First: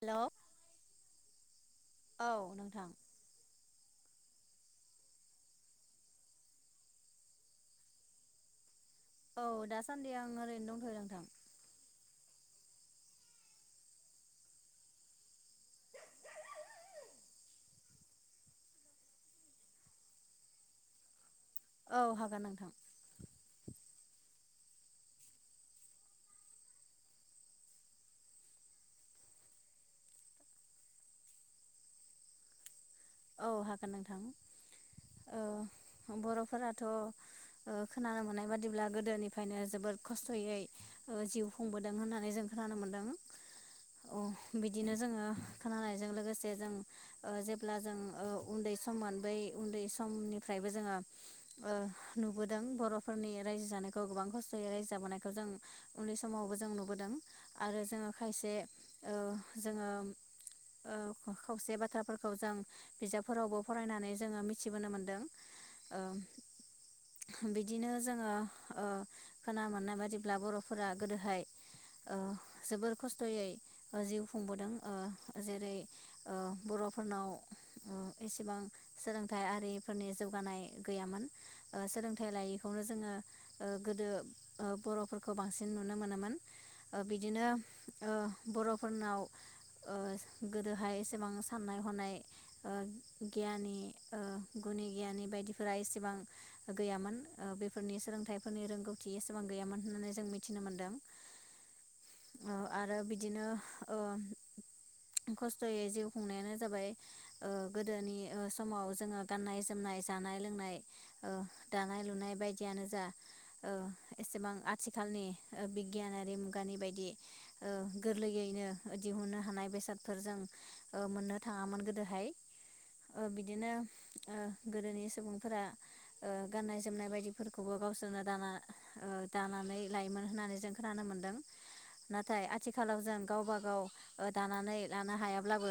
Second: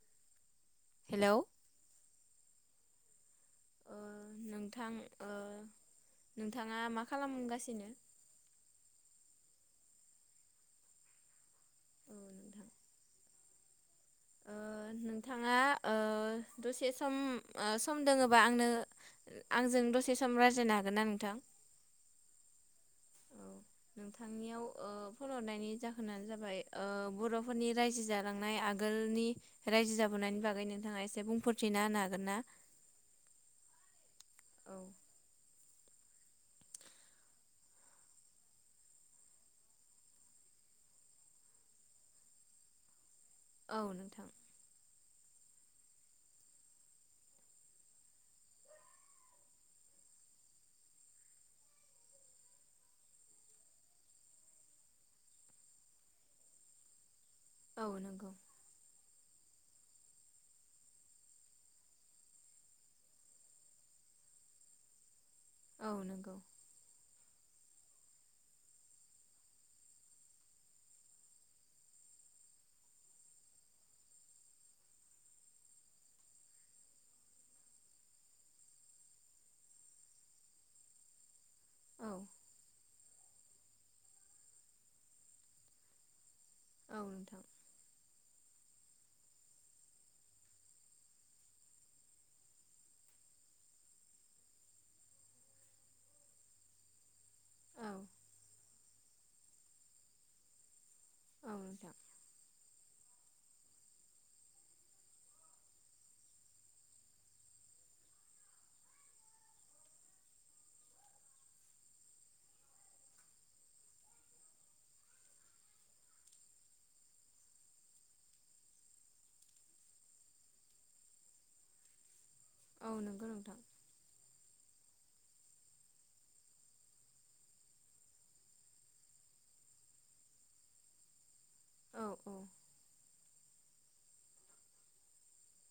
हेल' hello औ नोंथां नोंथां ओ नोंथाङा मा खालामगासिनो औ दासान्दि आं ओरैनो दंथ'यो नोंथां औ नोंथां ओ नोंथाङा ओ दसे सम ओ सम दोङोबा आंनो आंजों दसे सम रायज्लायनो हागोन ना नोंथां औ हागोन नोंथां औ नोंथांनियाव ओ फन हरनायनि जाहोनानो जाबाय ओ बर'फोरनि रायजो जालांनाय आगोलनि रायजो जाबोनायनि बागै नोंथाङा एसे बुंफोरथिना होनो हागोन ना औ हागोन नोंथां औ ओ बर'फोराथ' ओ खोनानो मोननाय बादिब्ला गोदोनिफ्रायनो जोबोद खस्थ'यै जिउ खुंबोदों होननानै जों खोनानो मोन्दों औ अ नोंथां बिदिनो जोङो खोनानायजों लोगोसे जों ओ जेब्ला जों ओ उन्दै समान बै उन्दै समनिफ्रायबो जोङो ओ नुबोदों बर'फोरनि रायजो जानायखौ गोबां खस्थ'यै रायजो जाबोनायखौ जों उन्दै समावबो जों नुबोदों आरो औ जोङो नंगौ खायसे ओ जोङो ओ खावसे बाथ्राफोरखौ जों बिजाबफोरावबो फरायनानै जोङो मिथिबोनो मोनदों ओ औ नंगौ बिदिनो जोङो ओ खोना मोननाय बादिब्ला बर'फोरा गोदोहाय ओ जोबोर खस्थ'यै ओ जिउ खुंबोदों ओ जेरै ओ बर'फोरनाव एसेबां सोलोंथाइ आरिफोरनि जौगानाय गैयामोन ओ औ सोलोंथाइ लायैखौनो जोङो गोदो बर'फोरखौ बांसिन नुनो मोनोमोन औ ओ नोंथां बिदिनो ओ बर'फोरनाव गोदोहाय एसेबां साननाय हनाय गियानि गुनि गियानि बायदिफोरा एसेबां गैयामोन औ बेफोरनि सोलोंथाइफोरनि रोंगौथि एसेबां गैयामोन होननानै जों मिथिनो मोनदों औ नोंथां आरो बिदिनो ओ खस्थ'यै जिउ खुंनायानो जाबाय ओ गोदोनि समाव जोङो गाननाय जोमनाय जानाय लोंनाय दानाय लुनाय बायदियानो जा एसेबां आथिखालनि बिगियानारि मुगानि बायदि गोरलैयैनो दिहुनो हानाय बेसादफोर जों मोननो थाङामोन गो दहाय औ नंगौ ओ नोंथां बिदिनो ओ गोदोनि सुबुंफोरा गाननाय जोमनाय बायदिफोरखौबो गावसोरनो दाना ओ दानानै लायोमोन होननानै जों खोनानो मोन्दों औ औ नाथाय आथिखालाव जों गावबा गाव दानानै लानो हायाब्लाबो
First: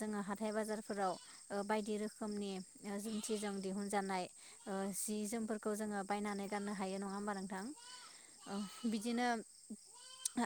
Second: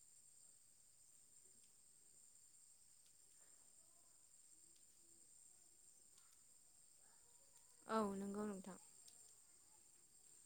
जोङो हा हाथाइ बाजारफोराव बायदि रोखोमनि जुंथिजों दिहुनजानाय जि जोमफोरखौ जोङो बायनानै गाननो हायो नङा होमबा नों थां औ नंगौ नोंथां औ बिदिनो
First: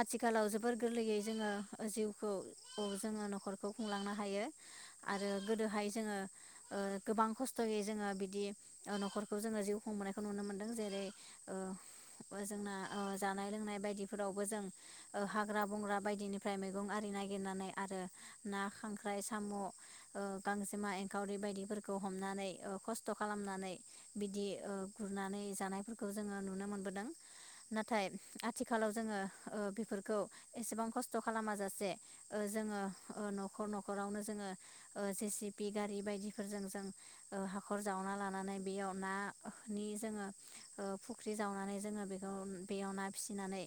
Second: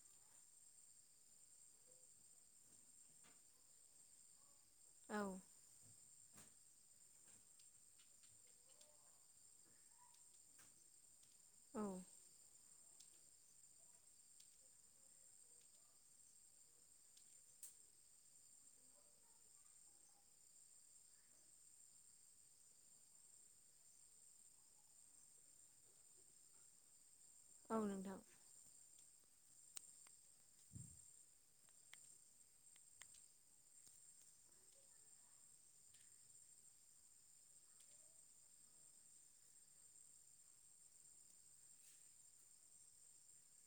आथिखालाव जोबोर गोरलैयै जोङो जिउखौ जोङो न'खरखौ खुंलांनो हायो औ आरो गोदोहाय जोङो ओ गोबां खस्थ'यै जोङो बिदि न'खरखौ जोङो जिउ खुंबोनायखौ नुनो मोनदों जेरै ओ औ जोंना ओ जानाय लोंनाय बायदिफोरावबो जों ओ हाग्रा बंग्रा बायदिनिफ्राय मैगं आरि नागिरनानै आरो ना खांख्राय सा साम' ओ गांजेमा एंखावरि बायदिफोरखौ हमनानै खस्थ' खालामनानै बिदि ओ गुरनानै जानायफोरखौ जोंङो नुनो मोनबोदों। औ नाथाय नोंथां आथिखालाव जोंङो ओ बेफोरखौ एसेबां खस्थ' खालामाजासे ओ जोंङो न'खर न'ख हाखरावनो जोंङो ओ जेसिपि गारि बायदिफोरजों जों हाखर जावना लानानै बेयाव नानि जोंङो ओ फुख्रि जावनानै जोंङो बेखौ बेयाव ना फिसिनानै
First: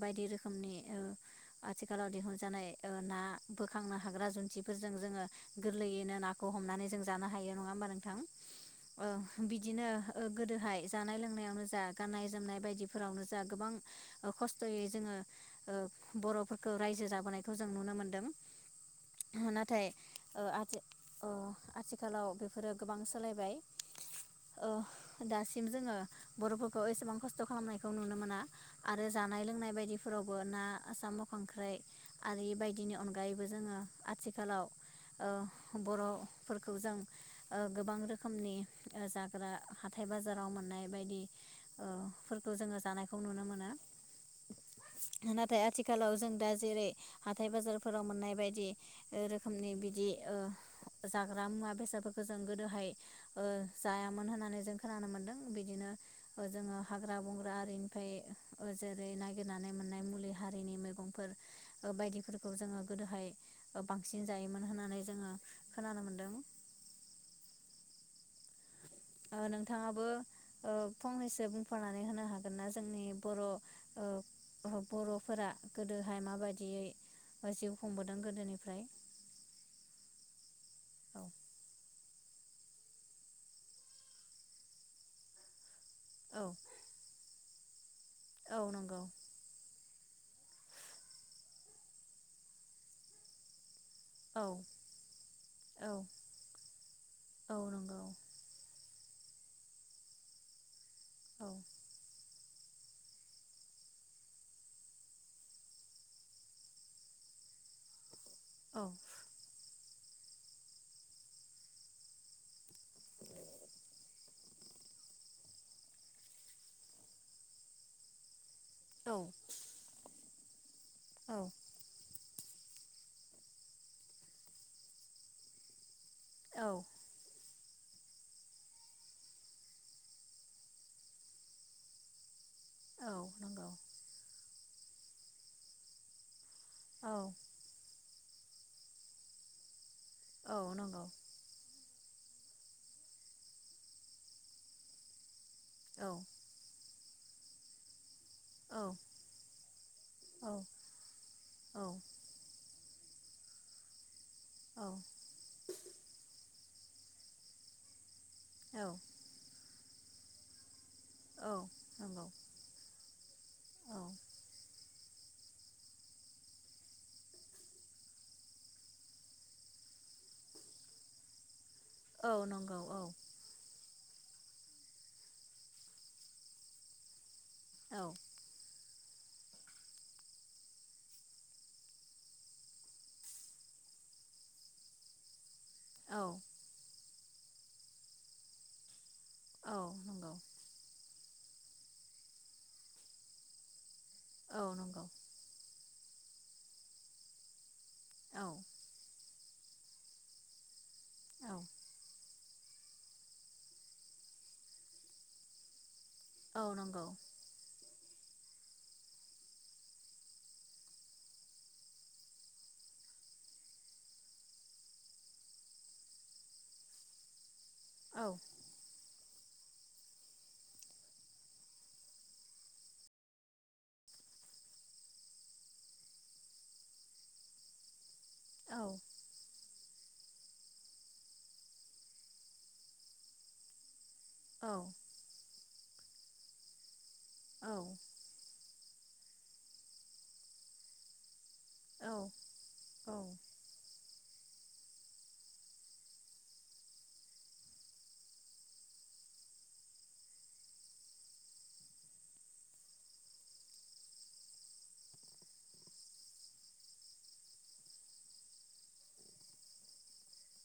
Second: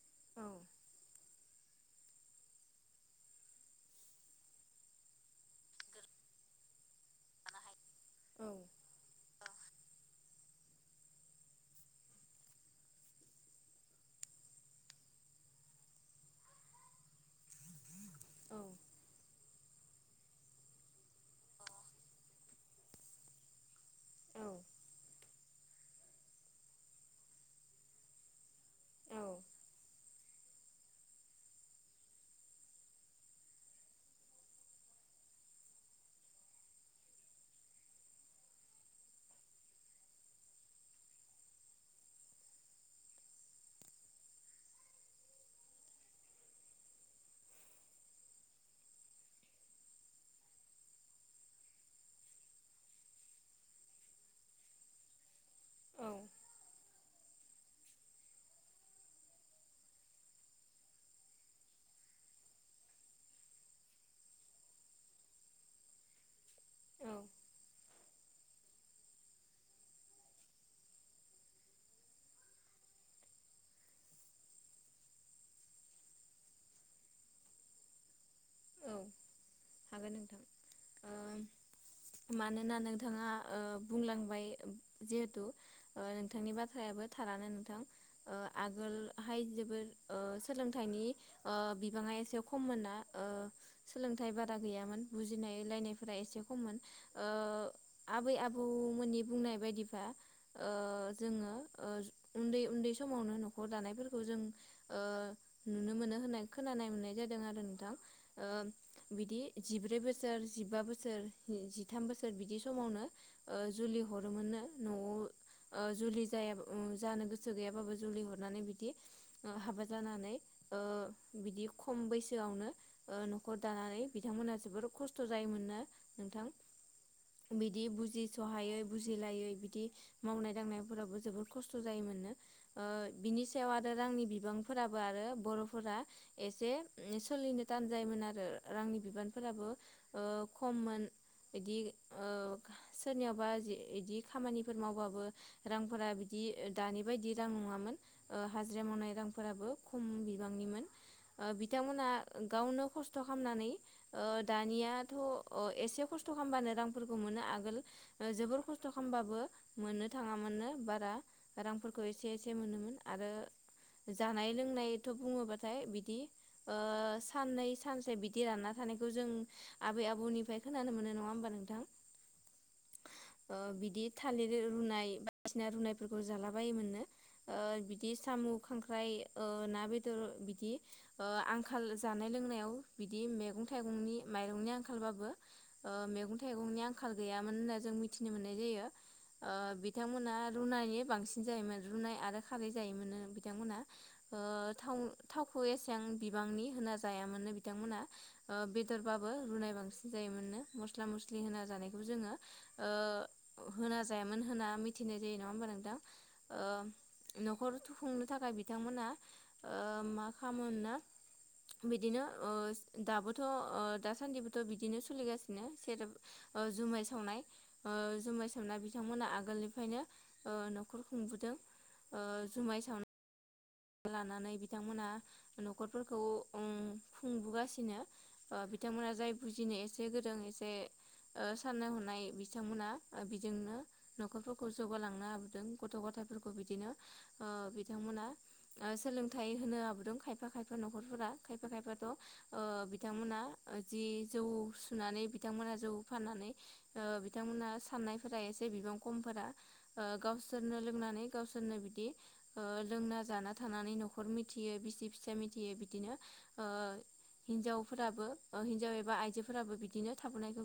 बायदि औ रोखोमनि आथिखालाव दिहुनजानाय ओ ना बोखांनो हाग्रा जुन्थि फोरजों जोंङो गोरलैयैनो नाखौ हमनानै जों जानो हायो नङा होमबा नोंथां? औ ओ बिदिनो गोदोहाय जानाय लोंनायावनो जा गाननाय जोमनाय बायदिफोरावनो जा गोबां खस्थ'यै जोंङो बर'फोरखौ रायजो जाबोनायखौ जों नुनो मोनदों। औ नाथाय ओ आथि ओ आथिखालाव बेफोरो गोबां सोलायबाय ओ औ दासिम जोंङो बर'फोरखौ एसेबां खस्थ' खालामनायखौ नुनो मोना आरो जानाय लोंनाय बायदिफोरावबो ना साम' खांख्राइ आरि बायदिनि अनगायैबो जोंङो आथिखालाव ओ बर'फोरखौ जों गोबां रोखोमनि जाग्रा हाथाइ बाजाराव मोननाय बायदिफोरखौ जोंङो जानायखौ नुनो मोनो नाथाय आथिखालाव जों दा जेरै हाथाइ बाजारफोराव मोननाय बायदि रोखोमनि बिदि ओ जाग्रा मुवा बेसादफोरखौ जों गोदोहाय ओ जायामोन होननानै जों खोनानो मोन्दों बिदिनो औ जोंङो हाग्रा बंग्रा आरिनिफ्राय जेरै नागिरनानै मोननाय मुलि हारिनि मैगंफोर ओ बायदिफोरखौ जोंङो गोदोहाय बांसिन जायोमोन होननानै जोंङो खोनानो मोन्दों। औ ओ नोंथाङाबो ओ फंनैसो बुंफानानै होनो हागोनना जोंनि बर' ओ बर'फोरा गोदोहाय माबायदियै ओ जिउ खुंबोदों गोदोनिफ्राय? औ हागोन नोंथां औ मानोना नोंथाङा ओ बुंलांबाय जिहेथु ओ औ नोंथांनि बाथ्रायाबो थारानो थां ओ औ आगोल नंगौ हाय जोबोर ओ सोलोंथाइनि ओ बिबाङा एसे खममोन ना ओ सोलों औ दा गैयामोन बुजिनाय औ होनलायनायफोरा एसे खममोन ओ औ नंगौ आबै आबौ मोननि बुंनाय बायदिबा ओ औ जोंङो ओ उन्दै उन्दै समावनो न'खर दानायफोरखौ जों ओ नुनो मोनो होननाय खोनानाय मोननाय जादों आरो नोंथां। ओ औ बिदि जिब्रै बोसोर जिबा बोसोर जिथाम बोसोर बिदि समावनो ओ जुलि हरोमोननो न'आव ओ जुलि जाया जानो गोसो गैयाबाबो जुलि हरनानै बि बि औ हाबा जानानै ओ औ बिदि खम बैस सिगांआवनो ओ न'खर दानानै बिथांमोनहा जोबोर खस्थ' जायोमोननो। नोंथां औ बिदि बुजिस'हायै बुजिलायै बिदि मावनाय दांनायफोराबो जोबोद खस्थ' जायोमोननो। ओ औ बिनि सायाव नंगौ आरो रांनि बिबां फोराबो आरो बर'फोरा एसे औ ओ सोलिनो थान जायोमोन आरो रांनि बिबानफोराबो ओ औ नंगौ खममोन बिदि ओ सोरनियावबा जि इदि खामानिफोर मावबाबो औ रांफोरा बिदि दानि बायदि रां नङामोन। ओ हाजिरा मावनाय रांफोराबो खम औ बिबांनिमोन ओ औ बिथांमोना गावनो खस्थ खामनानै ओ दानियाथ' अ एसे खस्थ' खामबानो रांफोरखौ मोनो आगोल जोबोर खस्थ' खामबाबो मोननो थाङा मोननो बाट औ रांफोरखौ नंगौ एसे एसे मोनोन आरो औ जानाय लोंनाय बुङोबाथाय बिदि ओ साननै सानसे बिदि रानना थानायखौ जों आबै आबौनिफ्राय खोनानो मोनो नङा होमबा नोंथां औ नंगौ औ ओ बिदि थालिर रुनाय बायदिसिना रुनायफोरखौ जाला बायोमोननो ओ औ बिदि साम' खांख्राय ओमफ्राय ओ ना बेदर बिदि ओ आंखाल जानाय लोंनायाव बिदि मैगं थाइगंनि माइरंनि आंखालबाबो औ मैगं थाइगंनि आं आंखाल गैयामोन होनना जों मिथिनो मोननाय जायो। ओ औ नंगौ बिथांमोना रुनायै बांसिन जायोमोन रुनाय आरो खारै जायोमोनो बिथांमोनहा ओ औ नंगौ था-थावखौ बिबांनि होना जायामोननो बिथांमोना औ ओ बेदरबाबो रुनाय बांसिन जायोमोन नो मस्ला मस्लि औ होना जानायखौ जोङो ओ होना जायामोन होनना मिथिनाय जायो नङा होमबा नोंथां औ नंगौ ओम न'खर खुंनो थाखाय बिथांमोना ओ मा खालामोननो बिदिनो ओ दाबोथ' ओ दासान्दिबोथ' बिदिनो सोलिगासिनो सेरेब जुमाय सावनाय ओ जुमाय सोमना बिथांमोना आ गोलनिफ्रायनो ओ न'खर खुंबोदों ओ जुमाय सावनानै लानानै बिथांमोना न'खरफोरखौ अं खुंबोगासिनो ओ बिथांमोना जाय बुजिनो एसे गोरों एसे ओ साननाय हनाय बिथांमोना बेजोंनो न'खरफोरखौ जौगालांनो हाबोदों गथ' गथायफोरखौ बिदिनो ओ बिथांमोना ओ सोलोंथाइ होनो आबोदों खायफा खायफा न'खरफोरा। खायफा खायफाथ' ओ बिथांमोना जि जौ सुनानै बिथांमोनहा जौ फाननानै ओ बिथांमोना साननायफोरा एसे बिबां खमफोरा गावसोरनो लोंनानै गावसोरनो बिदि ओ लोंना जाना थानानै न'खर मिथियै बिसि फिसाइ मिथियै बिदिनो ओ हिन्जावफोराबो ओ हिनजाव एबा आइजोफोराबो बिदिनो थाबोनायखौ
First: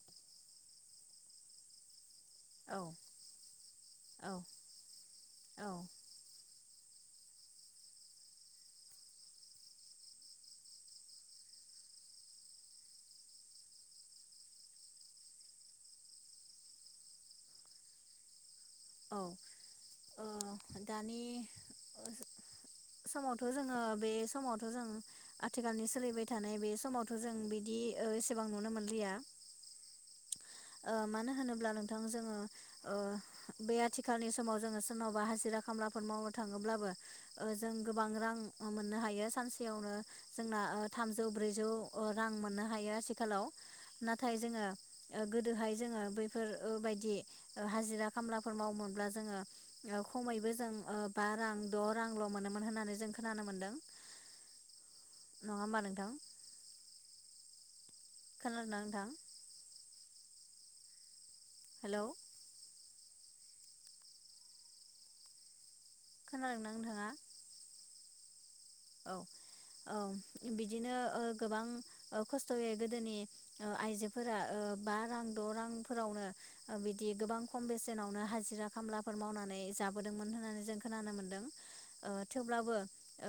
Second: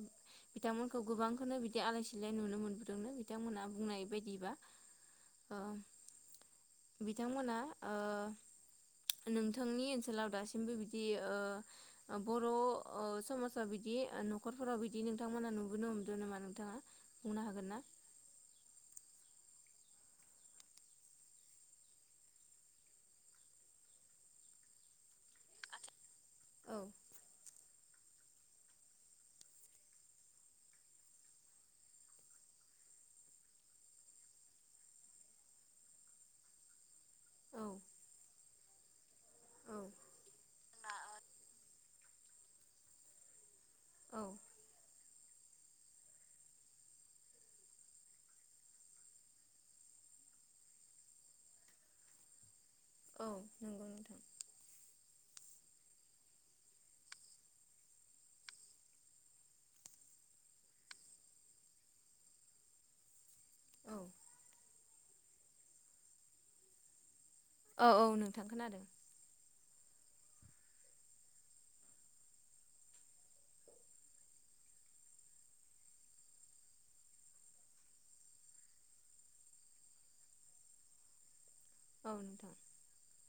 बिथांमोनखौ गोबांखोनो बिदि आलासि सिलाइ बिलाइ नुनो मोनबोदोंनो बिथांमोनहा बुंनाय बादिबा ओ बिथांमोना ओ नोंथांनि ओनसोलाव दासिमबो बिदि ओ बर' ओ समाजाव बिदि न'खरफोराव बिदि नोंथांमोनहा नुबोनो हमदों नामा नोंथाङा बुंनो हागोन ना? औ ओ दानि समावथ' जोङो बे समावथ' जों आथिखालनि सोलिबाय थानाय बे औ समावथ' जों बिदि एसेबां नुनो मोनलिया ओ मानो होनोब्ला नोंथां जोङो ओ बे आथिखालनि समाव जोङो सोरनावबा हाजिरा खामलाफोर मावनो थाङोब्लाबो ओ औ जों गोबां रां मोननो हायो औ सानसेयावनो जोंना ओ थामजौ ब्रैजौ ओ रां मोननो हायो आथिखालाव औ नाथाय जोङो ओ गोदोहाय जोङो बैफोर ओ बायदि हाजिरा खामलाफोर मावोमोनब्ला जोङो ओ खमैबो जों ओ बा रां द' रांल' मोनोमोन। मोन होननानै जों औ खोनानो मोनदों। नंगौ नोंथां नङा होमबा नोंथां? खोनादों ना नोंथां? हेल'। औ खोनादोंना नोंथाङा? औ औ नोंथां खोनादों। औ ओम बिदिनो ओ गोबां ओ खस्थ'यै गोदोनि ओ आइजोफोरा ओ बा रां द' रांफोरावनो बिदि गोबां खम बेसेनावनो हाजिरा खामलाफोर मावनानै जाबोदोंमोन होननानै जों खोनानो मोन्दों। औ ओ नोंथां थेवब्लाबो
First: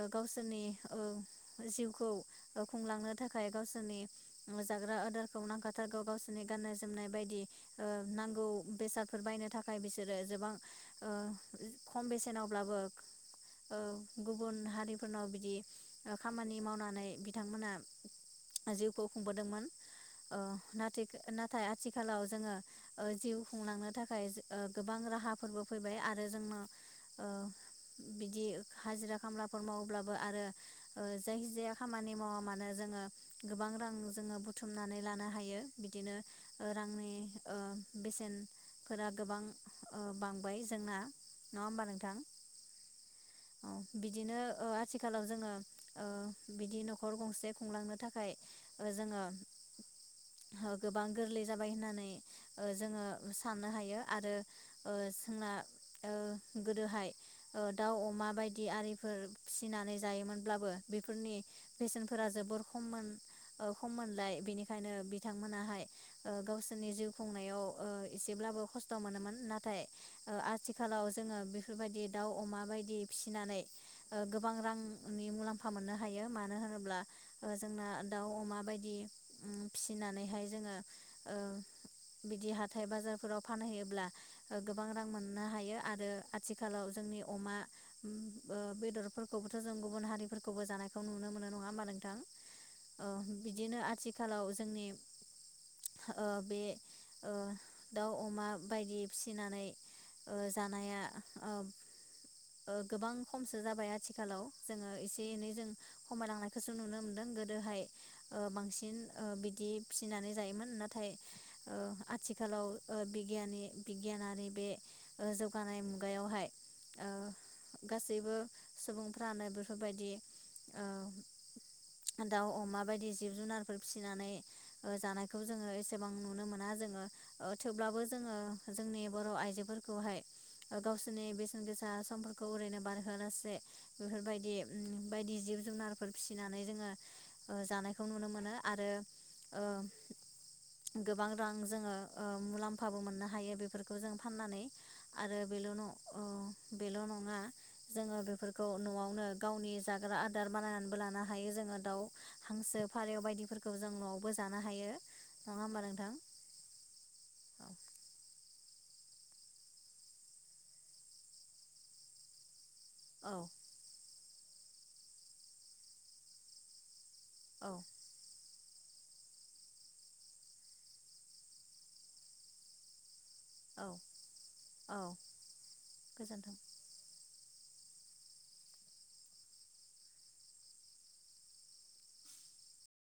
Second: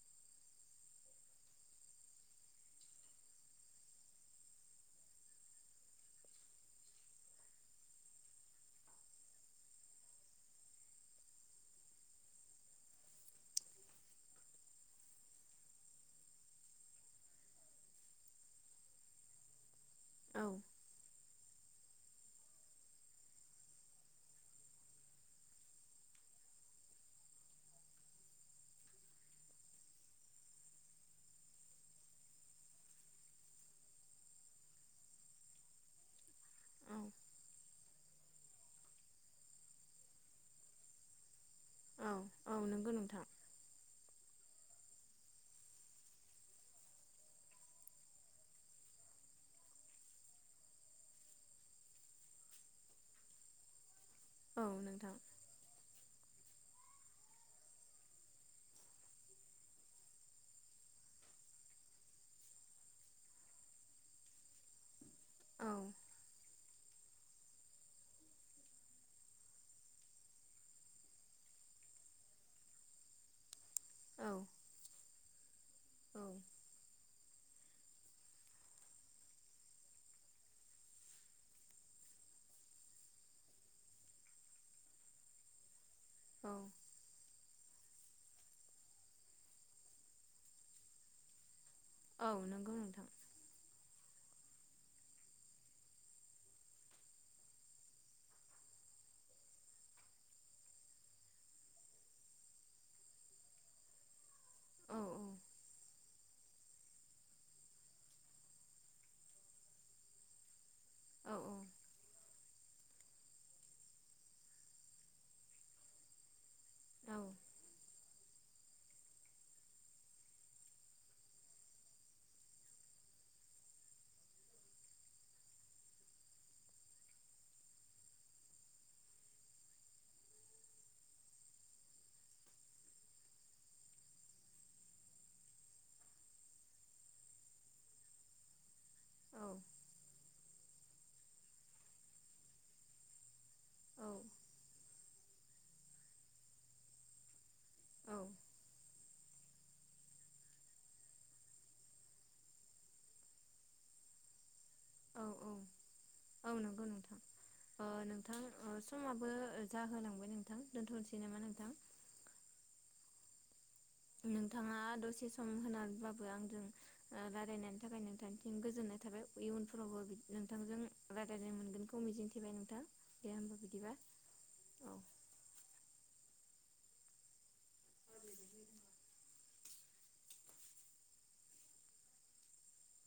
ओ गावसोरनि ओ जिउखौ ओ खुंलांनो थाखाय गावसोरनि जाग्रा आदारखौ नांखाथारगौ गावसोरनि गाननाय जोमनाय बायदि ओ नांगौ बेसादफोर बायनो थाखाय बिसोरो जोबां ओ खम बेसेनावब्लाबो ओ गुबुन हारि फोरनाव बिदि ओ खामानि मावनानै बिथांमोना जिउखौ खुंबोदोंमोन। ओ औ नाथिगो नात थाय आथिखालाव जोङो ओ जिउ खुंलांनो थाखाय ओ गोबां राहाफोरबो फैबाय आरो जोंनो ओ बिदि हाजिरा खामलाफोर माव ब्लाबो आरो ओ जायखिजाया खामानि मावा मानो जोङो गोबां रां जोङो बुथुमनानै लानो हायो बिदिनो ओ औ रांनि ओ बेसेनफोरा गोबां ओ बांबाय जोंना। न होमबा नोंथां औ औ नंगौ नोंथां ओ बिद दिनो ओ आथ थिखालाव जोङो ओ बिदि नखर गंसे खुंलांनो थाखाय ओ जोङो हो गोबां गोरलै जाबाय होननानै ओ जोङो साननो हायो। आरो औ ओ नोंथां सोंना ओ गोदोहाय ओ दाउ अमा बायदि आरिफोर फिसिनानै जायोमोनब्लाबो बेफोरनि बेसेनफोरा जोबोर खममोन ओ खममोनलाय बेनिखायनो औ बिथांमोनाहाय ओ गावसोरनि जिउ खुंनायाव ओ इसेब्लाबो खस्थ मोनोमोन नाथाय ओ आथिखालाव जोङो बेफोरबायदि दाउ अमा बायदि फिसिनानै औ नि मुलाम्फा मोननो हा औ हायो मानो होनोब्ला ओ जोंना दाउ अमा बायदि फिसिनानैहाय जोङो ओ बिदि हाथाय बाजारफोराव फानहैयोब्ला ओ गोबां रां मोननो हायो आरो औ आथिखालाव जोंनि अमा उम ओ बेद दोरफोरखौबोथो जों गुबुन हारिफोरखौबो जानायखौ नुनो मोनो नङा। मा नोंथां औ नंगौ ओ नोंथां बिदिनो आथिग। आथिखालाव जोंनि ओ बे ओ दाउ अमा बायदि फिसिनानै ओ जानाया ओ ओ गोबां खमसि। जाबाय आथिखालाव जोङो औ इसे औ एनै जों खमायलांनायखौसो नुनो मोनदों गोदोहाय ओ बांसिन ओ बिदि फिनानै जायोमोन नाथाय औ ओ आथिखालाव ओ बिगियानि बिगियानारि बे जौगानाय ओ मुगायावहाय ओ औ गासैबो। सुबुंफ्रानो बेफोरबायदि ओ दाउ, अमा बायदि जिब जुनारफोर फिसिनानै ओ जानायखौ जोङो एसेबां नुनो मोना जोङो ओ थोब्लाबो जोङो जोंनि बर' आइजोफोरखौहाय गावसोरनि बेसेन गोसा समफोरखौ ओरैनो बारहोनोसि। बे बेफोरबायदि उम बायदि जिब- जुनारफोर फिनानै जोङो ओ जानायखौ नुनो मोन आरो ओ गोबां रां जोङो ओम मुलाम्फाबो मोननो हायो बेफोरखौ जों फाननानै आरो बेल' नङ अ बेल' नङा जोङो बेफ। फोरखौ न'आवनो गावनि जाग्रा आदार बानायनानैबो लानो हायो जोङो दाउ, हांसो, फारेव बायदिफोरखौ जों न'आवबो जानो हायो। औ नङा -औ- होमबा नोंथां औ नोगो नोंथां औ ओ नोंथां ओ। फुमाबो जाहोलांबाय नोंथां दोनथ नोसै नामा नोंथां। औ। नोंथाङा दसे सम होनानबाबबो आंदों। ओ औ रायलायनायनि थाखाय नोंथां। गोजोननाय थाबाय इयुनफोरावबो बिद नोंथांजों रायजायनो मोनगोनखौ मिजिंथिबाय नोंथां। दे होमबा औ बिदिबा औ। गोजोन्थों। [unintelligible]